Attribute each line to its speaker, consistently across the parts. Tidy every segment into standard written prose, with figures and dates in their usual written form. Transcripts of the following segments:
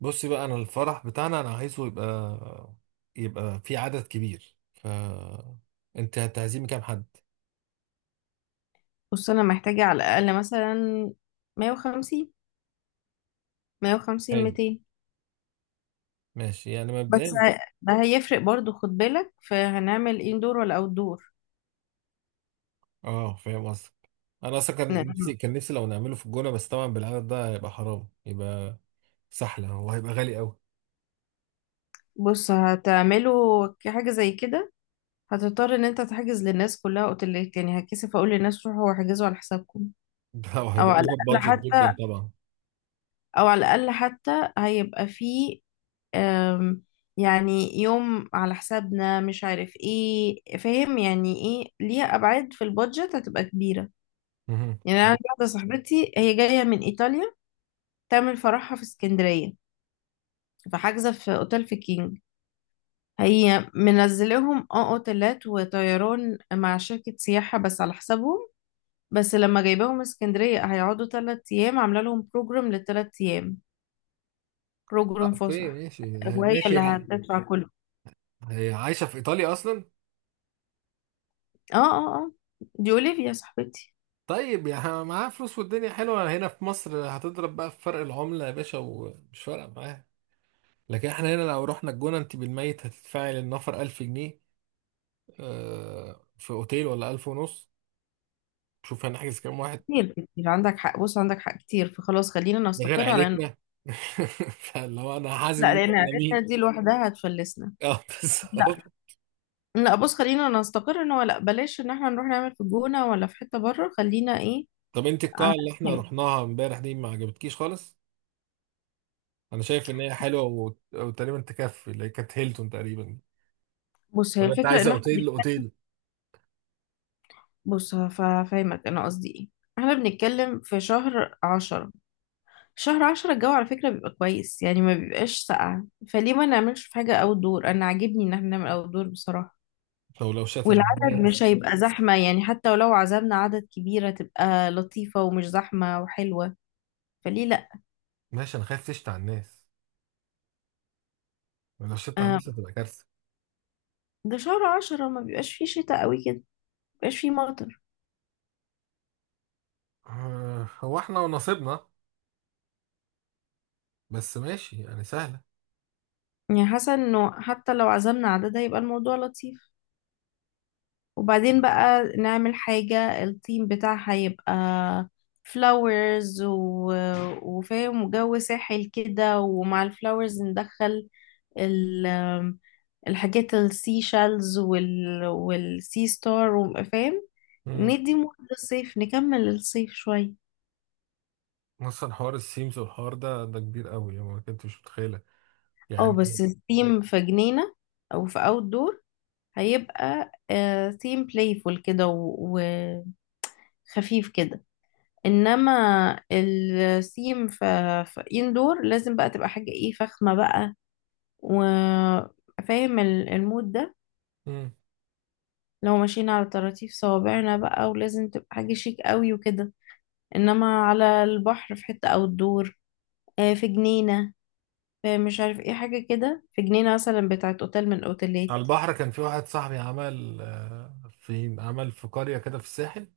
Speaker 1: بصي بقى، انا الفرح بتاعنا انا عايزه يبقى في عدد كبير. انت هتعزمي كام حد؟
Speaker 2: بص، انا محتاجة على الاقل مثلا 150، 150
Speaker 1: حلو،
Speaker 2: 200.
Speaker 1: ماشي يعني
Speaker 2: بس
Speaker 1: مبدئيا.
Speaker 2: ده هيفرق برضو، خد بالك. فهنعمل اندور ولا اوت دور؟
Speaker 1: اه، فاهم قصدك. انا اصلا كان نفسي لو نعمله في الجونه، بس طبعا بالعدد ده هيبقى حرام، يبقى سحله وهيبقى غالي قوي.
Speaker 2: بص، هتعمله حاجة زي كده. هتضطر ان انت تحجز للناس كلها اوتيلات، يعني هتكسف اقول للناس روحوا واحجزوا على حسابكم.
Speaker 1: ده
Speaker 2: او
Speaker 1: وهيبقى
Speaker 2: على
Speaker 1: اوفر
Speaker 2: الاقل
Speaker 1: بادجت
Speaker 2: حتى
Speaker 1: جدا طبعا.
Speaker 2: او على الاقل حتى هيبقى فيه، أم، يعني يوم على حسابنا، مش عارف ايه، فاهم؟ يعني ايه؟ ليها ابعاد في البادجت هتبقى كبيرة.
Speaker 1: مهم.
Speaker 2: يعني انا عندي واحده صاحبتي، هي جايه من ايطاليا، تعمل فرحها في اسكندريه، فحاجزه في اوتيل في كينج. هي منزلهم اه اوتيلات وطيران مع شركه سياحه بس على حسابهم. بس لما جايباهم اسكندريه هيقعدوا 3 ايام، عامله لهم بروجرام للثلاث ايام،
Speaker 1: اه
Speaker 2: بروجرام
Speaker 1: اوكي،
Speaker 2: فسح.
Speaker 1: ماشي.
Speaker 2: وهي
Speaker 1: ماشي
Speaker 2: اللي
Speaker 1: يعني.
Speaker 2: هتدفع كله.
Speaker 1: هي عايشه في ايطاليا اصلا؟
Speaker 2: اه، اه، اه، دي اولivia صاحبتي.
Speaker 1: طيب، يعني معاها فلوس والدنيا حلوه، هنا في مصر هتضرب بقى في فرق العمله يا باشا ومش فارقه معاها. لكن احنا هنا لو رحنا الجونة انت بالميت هتدفعي للنفر 1000 جنيه، في اوتيل، ولا 1000 ونص. شوف هنحجز كام واحد،
Speaker 2: كتير كتير عندك حق. بص، عندك حق كتير. فخلاص، خلينا
Speaker 1: ده غير
Speaker 2: نستقر على انه
Speaker 1: عيلتنا. فاللي هو انا هعزم
Speaker 2: لا،
Speaker 1: مين
Speaker 2: لان
Speaker 1: ولا
Speaker 2: عيلتنا
Speaker 1: مين؟
Speaker 2: دي لوحدها هتفلسنا.
Speaker 1: اه، بالظبط.
Speaker 2: لا، بص، خلينا نستقر ان هو لا، بلاش ان احنا نروح نعمل في الجونة ولا في حتة بره، خلينا ايه.
Speaker 1: طب انت
Speaker 2: ع-
Speaker 1: القاعة اللي احنا رحناها امبارح دي ما عجبتكيش خالص؟ انا شايف ان هي حلوة وتقريبا تكفي، اللي هي كانت هيلتون تقريبا.
Speaker 2: بص، هي
Speaker 1: ولا انت
Speaker 2: الفكرة
Speaker 1: عايزه
Speaker 2: ان احنا
Speaker 1: اوتيل اوتيل؟
Speaker 2: بص هفهمك انا قصدي ايه. احنا بنتكلم في شهر 10. شهر عشرة الجو على فكرة بيبقى كويس، يعني ما بيبقاش ساقع. فليه ما نعملش في حاجة اوت دور؟ انا عاجبني ان احنا نعمل اوت دور بصراحة.
Speaker 1: لو لو شتت على
Speaker 2: والعدد مش
Speaker 1: الناس.
Speaker 2: هيبقى زحمة يعني، حتى ولو عزمنا عدد كبيرة تبقى لطيفة ومش زحمة وحلوة. فليه لا؟
Speaker 1: ماشي، انا خايف تشتي على الناس، لو شتت على
Speaker 2: آه،
Speaker 1: الناس هتبقى كارثة.
Speaker 2: ده شهر عشرة ما بيبقاش فيه شتاء قوي كده، ما بيبقاش فيه مطر.
Speaker 1: هو احنا ونصيبنا. بس ماشي يعني، سهلة.
Speaker 2: يعني حاسة انه حتى لو عزمنا عدد هيبقى الموضوع لطيف. وبعدين بقى نعمل حاجة، الثيم بتاعها يبقى فلاورز وفاهم، وجو ساحل كده، ومع الفلاورز ندخل ال... الحاجات السي شالز والسي ستار فاهم.
Speaker 1: مم.
Speaker 2: ندي مود للصيف، نكمل الصيف شوية.
Speaker 1: اصلا حوار السيمز والحوار ده كبير قوي، يعني ما كنتش متخيله
Speaker 2: اه بس
Speaker 1: يعني.
Speaker 2: الثيم في جنينة او في اوت دور هيبقى ثيم بلايفول كده، خفيف كده. انما السيم في اندور لازم بقى تبقى حاجة ايه فخمة بقى، وفاهم المود ده.
Speaker 1: مم.
Speaker 2: لو ماشيين على طراطيف صوابعنا بقى، ولازم تبقى حاجة شيك قوي وكده. انما على البحر في حتة او الدور، آه، في جنينة، في مش عارف ايه حاجة كده في جنينة مثلا بتاعت اوتيل من الاوتيلات.
Speaker 1: على البحر كان في واحد صاحبي عمل، في عمل في قريه كده في الساحل.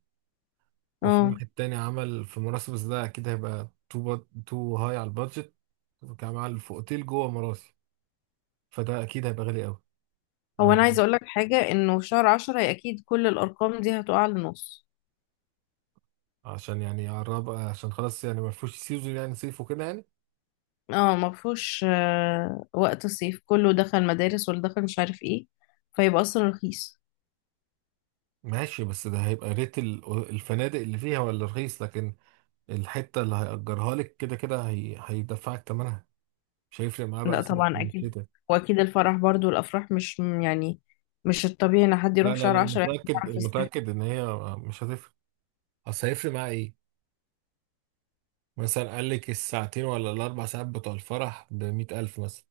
Speaker 1: وفي
Speaker 2: اه،
Speaker 1: واحد تاني عمل في مراسي، بس ده اكيد هيبقى تو هاي على البادجت. كان عمل في اوتيل جوه مراسي، فده اكيد هيبقى غالي قوي.
Speaker 2: هو
Speaker 1: آه،
Speaker 2: انا عايزة اقولك حاجة، انه في شهر عشرة هي اكيد كل الارقام دي هتقع لنص.
Speaker 1: عشان يعني يقرب، عشان خلاص يعني ما فيهوش سيزون، يعني صيف وكده يعني.
Speaker 2: اه، ما فيهوش وقت الصيف كله دخل مدارس واللي دخل مش عارف ايه، فيبقى اصلا رخيص.
Speaker 1: ماشي، بس ده هيبقى ريت الفنادق اللي فيها ولا رخيص، لكن الحتة اللي هيأجرها لك كده كده هيدفعك تمنها. مش هيفرق معاه بقى
Speaker 2: لا
Speaker 1: صيف
Speaker 2: طبعا
Speaker 1: ولا
Speaker 2: اكيد.
Speaker 1: شتاء.
Speaker 2: واكيد الفرح برضو، الافراح مش يعني، مش الطبيعي ان حد
Speaker 1: لا
Speaker 2: يروح
Speaker 1: لا
Speaker 2: شهر
Speaker 1: لا،
Speaker 2: 10 يعمل
Speaker 1: متأكد
Speaker 2: فرح في الصيف.
Speaker 1: متأكد إن هي مش هتفرق. أصل هيفرق معاه إيه؟ مثلا قال لك الساعتين ولا الأربع ساعات بتوع الفرح بمية ألف مثلا،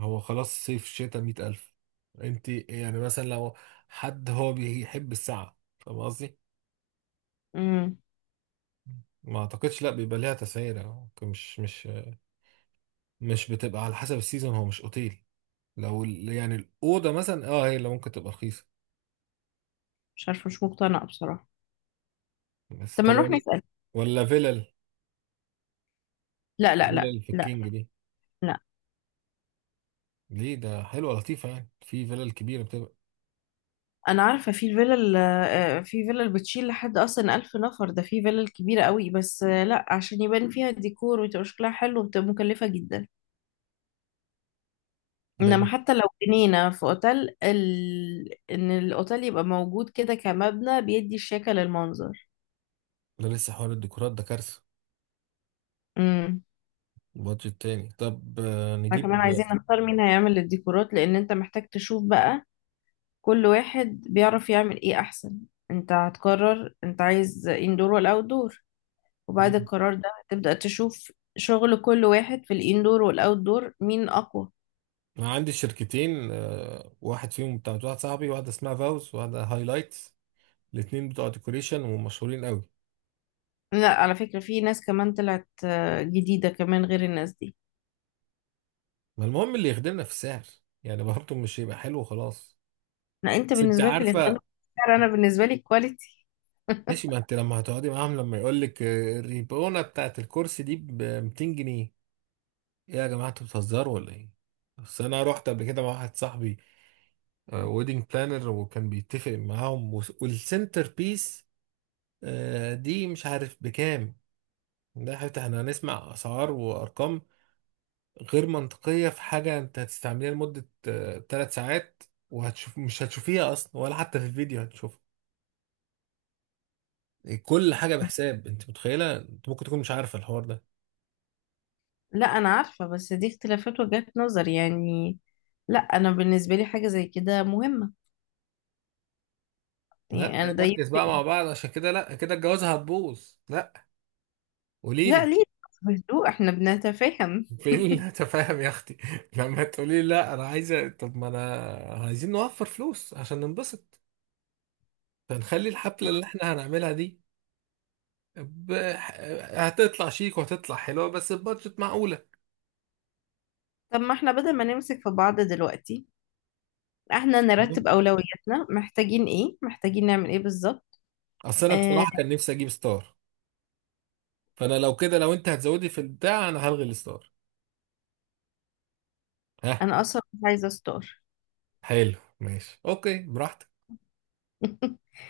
Speaker 1: هو خلاص صيف شتاء مية ألف. أنت يعني مثلا لو حد هو بيحب الساعة، فاهم قصدي؟
Speaker 2: امم
Speaker 1: ما أعتقدش، لا بيبقى ليها تسعيرة ممكن، مش بتبقى على حسب السيزون، هو مش أوتيل. لو يعني الأوضة مثلا هي اللي ممكن تبقى رخيصة.
Speaker 2: مش عارفه، مش مقتنعه بصراحه.
Speaker 1: بس
Speaker 2: طب ما
Speaker 1: طب
Speaker 2: نروح
Speaker 1: ولا
Speaker 2: نسال.
Speaker 1: ولا فيلل
Speaker 2: لا، لا، لا،
Speaker 1: فيلل في
Speaker 2: لا.
Speaker 1: الكينج دي؟
Speaker 2: لا،
Speaker 1: ليه، ده حلوة لطيفة يعني، في فيلل كبيرة بتبقى.
Speaker 2: انا عارفه في الفيلا في فيلا اللي بتشيل لحد اصلا 1000 نفر، ده في فيلا كبيره قوي، بس لا، عشان يبان فيها الديكور وتبقى شكلها حلو وبتبقى مكلفه جدا.
Speaker 1: ده
Speaker 2: انما
Speaker 1: ل-
Speaker 2: حتى لو جنينة في اوتيل ان الاوتيل يبقى موجود كده كمبنى بيدي الشكل للمنظر.
Speaker 1: ده لسه حوار الديكورات ده كارثة.
Speaker 2: امم.
Speaker 1: بادجت تاني، طب
Speaker 2: احنا كمان
Speaker 1: نجيب.
Speaker 2: عايزين نختار مين هيعمل الديكورات، لان انت محتاج تشوف بقى كل واحد بيعرف يعمل ايه احسن. انت هتقرر انت عايز اندور ولا اوت دور، وبعد
Speaker 1: مم.
Speaker 2: القرار ده تبدأ تشوف شغل كل واحد في الاندور والاوت دور مين اقوى.
Speaker 1: أنا عندي شركتين، واحد فيهم بتاع واحد صاحبي، واحدة اسمها فاوز وواحدة هايلايتس. الاتنين بتوع ديكوريشن ومشهورين قوي.
Speaker 2: لا، على فكرة في ناس كمان طلعت جديدة كمان غير الناس دي.
Speaker 1: ما المهم اللي يخدمنا في السعر، يعني برضه مش هيبقى حلو خلاص.
Speaker 2: لا، انت
Speaker 1: بس انت
Speaker 2: بالنسبة لك اللي اختار،
Speaker 1: عارفة،
Speaker 2: انا بالنسبة لي كواليتي.
Speaker 1: ماشي. ما انت لما هتقعدي معاهم لما يقول لك الريبونة بتاعت الكرسي دي ب 200 جنيه، ايه يا جماعة انتوا بتهزروا ولا ايه؟ بس انا رحت قبل كده مع واحد صاحبي ويدنج بلانر، وكان بيتفق معاهم والسنتر بيس، دي مش عارف بكام. ده حتى احنا هنسمع اسعار وارقام غير منطقية في حاجة انت هتستعمليها لمدة ثلاث ساعات، وهتشوف، مش هتشوفيها اصلا ولا حتى في الفيديو هتشوفها. إيه، كل حاجة بحساب، انت متخيلة انت ممكن تكون مش عارفة الحوار ده.
Speaker 2: لا، انا عارفة، بس دي اختلافات وجهات نظر يعني. لا، انا بالنسبة لي حاجة زي كده مهمة،
Speaker 1: لا،
Speaker 2: يعني انا ده
Speaker 1: ركز
Speaker 2: يفرق.
Speaker 1: بقى مع بعض، عشان كده لا، كده الجوازة هتبوظ، لا.
Speaker 2: لا،
Speaker 1: قوليلي
Speaker 2: ليه؟ بهدوء احنا بنتفاهم.
Speaker 1: فين التفاهم يا اختي، لما تقولي لا انا عايزه؟ طب ما انا عايزين نوفر فلوس عشان ننبسط، فنخلي الحفله اللي احنا هنعملها دي ب... هتطلع شيك وهتطلع حلوه بس بادجت معقوله.
Speaker 2: طب، ما احنا بدل ما نمسك في بعض دلوقتي، احنا نرتب اولوياتنا، محتاجين ايه، محتاجين نعمل ايه بالظبط.
Speaker 1: اصل انا
Speaker 2: آه،
Speaker 1: بصراحه كان نفسي اجيب ستار، فانا لو كده، لو انت هتزودي في البتاع انا هلغي الستار. ها.
Speaker 2: انا اصلا مش عايزة ستار.
Speaker 1: حلو، ماشي، اوكي براحتك.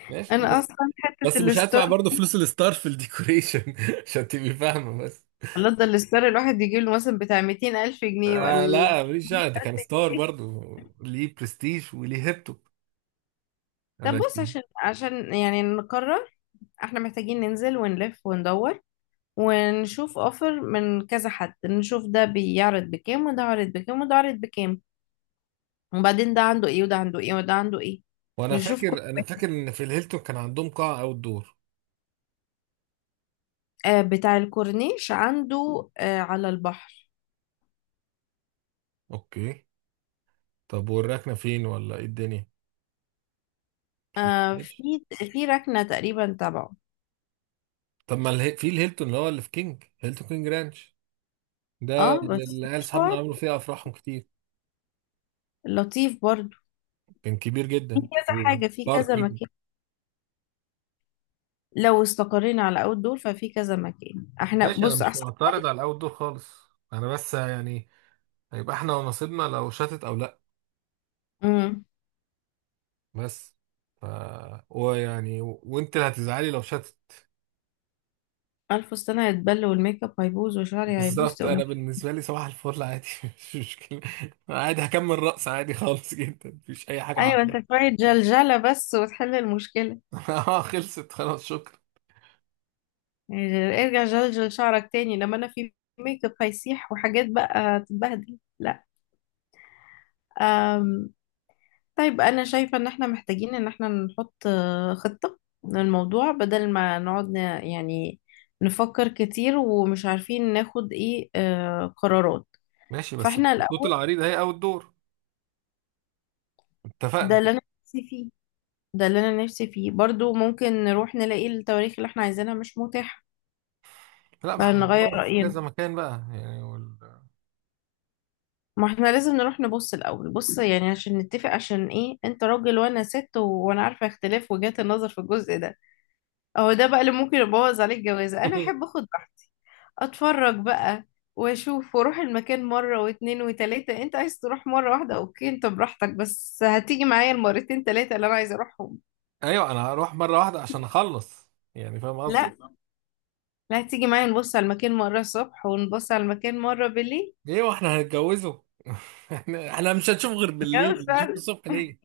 Speaker 1: ماشي،
Speaker 2: انا
Speaker 1: بس
Speaker 2: اصلا حتة
Speaker 1: بس مش
Speaker 2: الستار.
Speaker 1: هدفع برضه فلوس الستار في الديكوريشن، عشان تبقي فاهمه بس.
Speaker 2: الله، ده الستار الواحد يجيب له مثلا بتاع 200 الف جنيه ولا
Speaker 1: لا، ماليش دعوه ده
Speaker 2: 100000
Speaker 1: كان ستار
Speaker 2: جنيه
Speaker 1: برضو، ليه برستيج وليه هيبته،
Speaker 2: طب، بص،
Speaker 1: لكن
Speaker 2: عشان يعني نقرر، احنا محتاجين ننزل ونلف وندور ونشوف اوفر من كذا حد، نشوف ده بيعرض بكام وده عرض بكام وده عرض بكام، وبعدين ده عنده ايه وده عنده ايه وده عنده ايه.
Speaker 1: وانا
Speaker 2: نشوف كل
Speaker 1: فاكر انا
Speaker 2: واحد.
Speaker 1: فاكر ان في الهيلتون كان عندهم قاعه اوت دور.
Speaker 2: آه، بتاع الكورنيش عنده على البحر.
Speaker 1: اوكي. طب والركنه فين، ولا ايه الدنيا؟
Speaker 2: آه،
Speaker 1: شفتهاش.
Speaker 2: في ركنة تقريبا تبعه.
Speaker 1: طب ما في الهيلتون اللي هو اللي في كينج، هيلتون كينج رانش، ده
Speaker 2: اه
Speaker 1: اللي
Speaker 2: بس
Speaker 1: اللي قال اصحابنا
Speaker 2: مشوار
Speaker 1: عملوا فيها افراحهم كتير.
Speaker 2: لطيف برضو.
Speaker 1: كان كبير
Speaker 2: في
Speaker 1: جدا.
Speaker 2: كذا حاجة في كذا
Speaker 1: باركينج.
Speaker 2: مكان. لو استقرينا على اول دول ففي كذا مكان احنا،
Speaker 1: ماشي، انا
Speaker 2: بص
Speaker 1: مش
Speaker 2: احسن.
Speaker 1: معترض على الاوت دور خالص، انا بس يعني هيبقى احنا ونصيبنا لو شتت او لا.
Speaker 2: امم.
Speaker 1: بس ف وانت اللي هتزعلي لو شتت.
Speaker 2: الف فستان هيتبل والميك اب هيبوظ وشعري هيبوظ.
Speaker 1: بالظبط، انا بالنسبه لي صباح الفل عادي. مش مشكله، أنا عادي هكمل رقص عادي خالص جدا، مفيش اي حاجه
Speaker 2: ايوه، انت
Speaker 1: عادي.
Speaker 2: شوية جلجلة بس وتحل المشكلة.
Speaker 1: اه، خلصت خلاص، شكرا.
Speaker 2: يعني ارجع جلجل شعرك تاني لما انا في ميك اب هيسيح وحاجات بقى تتبهدل؟ لا. أم. طيب، انا شايفة ان احنا محتاجين ان احنا نحط خطة للموضوع، بدل ما نقعد يعني نفكر كتير ومش عارفين ناخد ايه قرارات.
Speaker 1: ماشي بس
Speaker 2: فاحنا
Speaker 1: الخطوط
Speaker 2: الاول.
Speaker 1: العريضه هي اول دور.
Speaker 2: ده
Speaker 1: اتفقنا.
Speaker 2: اللي انا نفسي فيه. ده اللي انا نفسي فيه برضو، ممكن نروح نلاقي التواريخ اللي احنا عايزينها مش متاحة
Speaker 1: لا، ما احنا
Speaker 2: فنغير
Speaker 1: بندور في
Speaker 2: رأينا.
Speaker 1: كذا مكان بقى، يعني
Speaker 2: ما احنا لازم نروح نبص الاول، بص يعني عشان نتفق، عشان ايه؟ انت راجل وانا ست وانا عارفه اختلاف وجهات النظر في الجزء ده. اهو ده بقى اللي ممكن يبوظ عليك جوازه. انا احب اخد راحتي، اتفرج بقى واشوف واروح المكان مره واتنين وتلاته. انت عايز تروح مره واحده، اوكي انت براحتك، بس هتيجي معايا المرتين تلاته اللي انا عايزه اروحهم.
Speaker 1: ايوه انا هروح مره واحده عشان اخلص، يعني فاهم قصدي؟
Speaker 2: لا، لا، هتيجي معايا نبص على المكان مره الصبح ونبص على المكان مره بالليل.
Speaker 1: ايه واحنا هنتجوزه؟ احنا مش هنشوف غير
Speaker 2: جوز
Speaker 1: بالليل، نشوف
Speaker 2: فعلا.
Speaker 1: الصبح ليه؟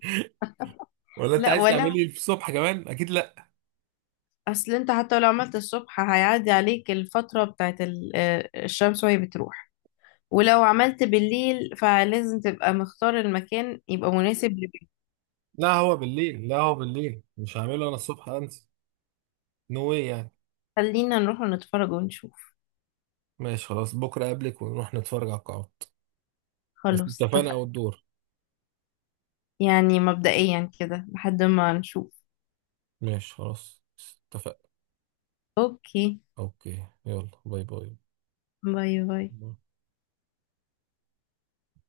Speaker 1: ولا انت
Speaker 2: لا
Speaker 1: عايز
Speaker 2: ولا.
Speaker 1: تعملي في الصبح كمان؟ اكيد لا.
Speaker 2: اصل انت حتى لو عملت الصبح هيعدي عليك الفترة بتاعت الشمس وهي بتروح. ولو عملت بالليل فلازم تبقى مختار المكان يبقى مناسب لبيتك.
Speaker 1: لا هو بالليل، لا هو بالليل مش هعمله، انا الصبح انسى، نو واي يعني.
Speaker 2: خلينا نروح نتفرج ونشوف.
Speaker 1: ماشي خلاص، بكره قبلك ونروح نتفرج على القاعات. بس
Speaker 2: خلاص
Speaker 1: اتفقنا او
Speaker 2: اتفقنا.
Speaker 1: الدور.
Speaker 2: يعني مبدئيا كده لحد ما نشوف.
Speaker 1: ماشي خلاص، اتفقنا.
Speaker 2: اوكي،
Speaker 1: اوكي. يلا، باي.
Speaker 2: باي باي.
Speaker 1: باي.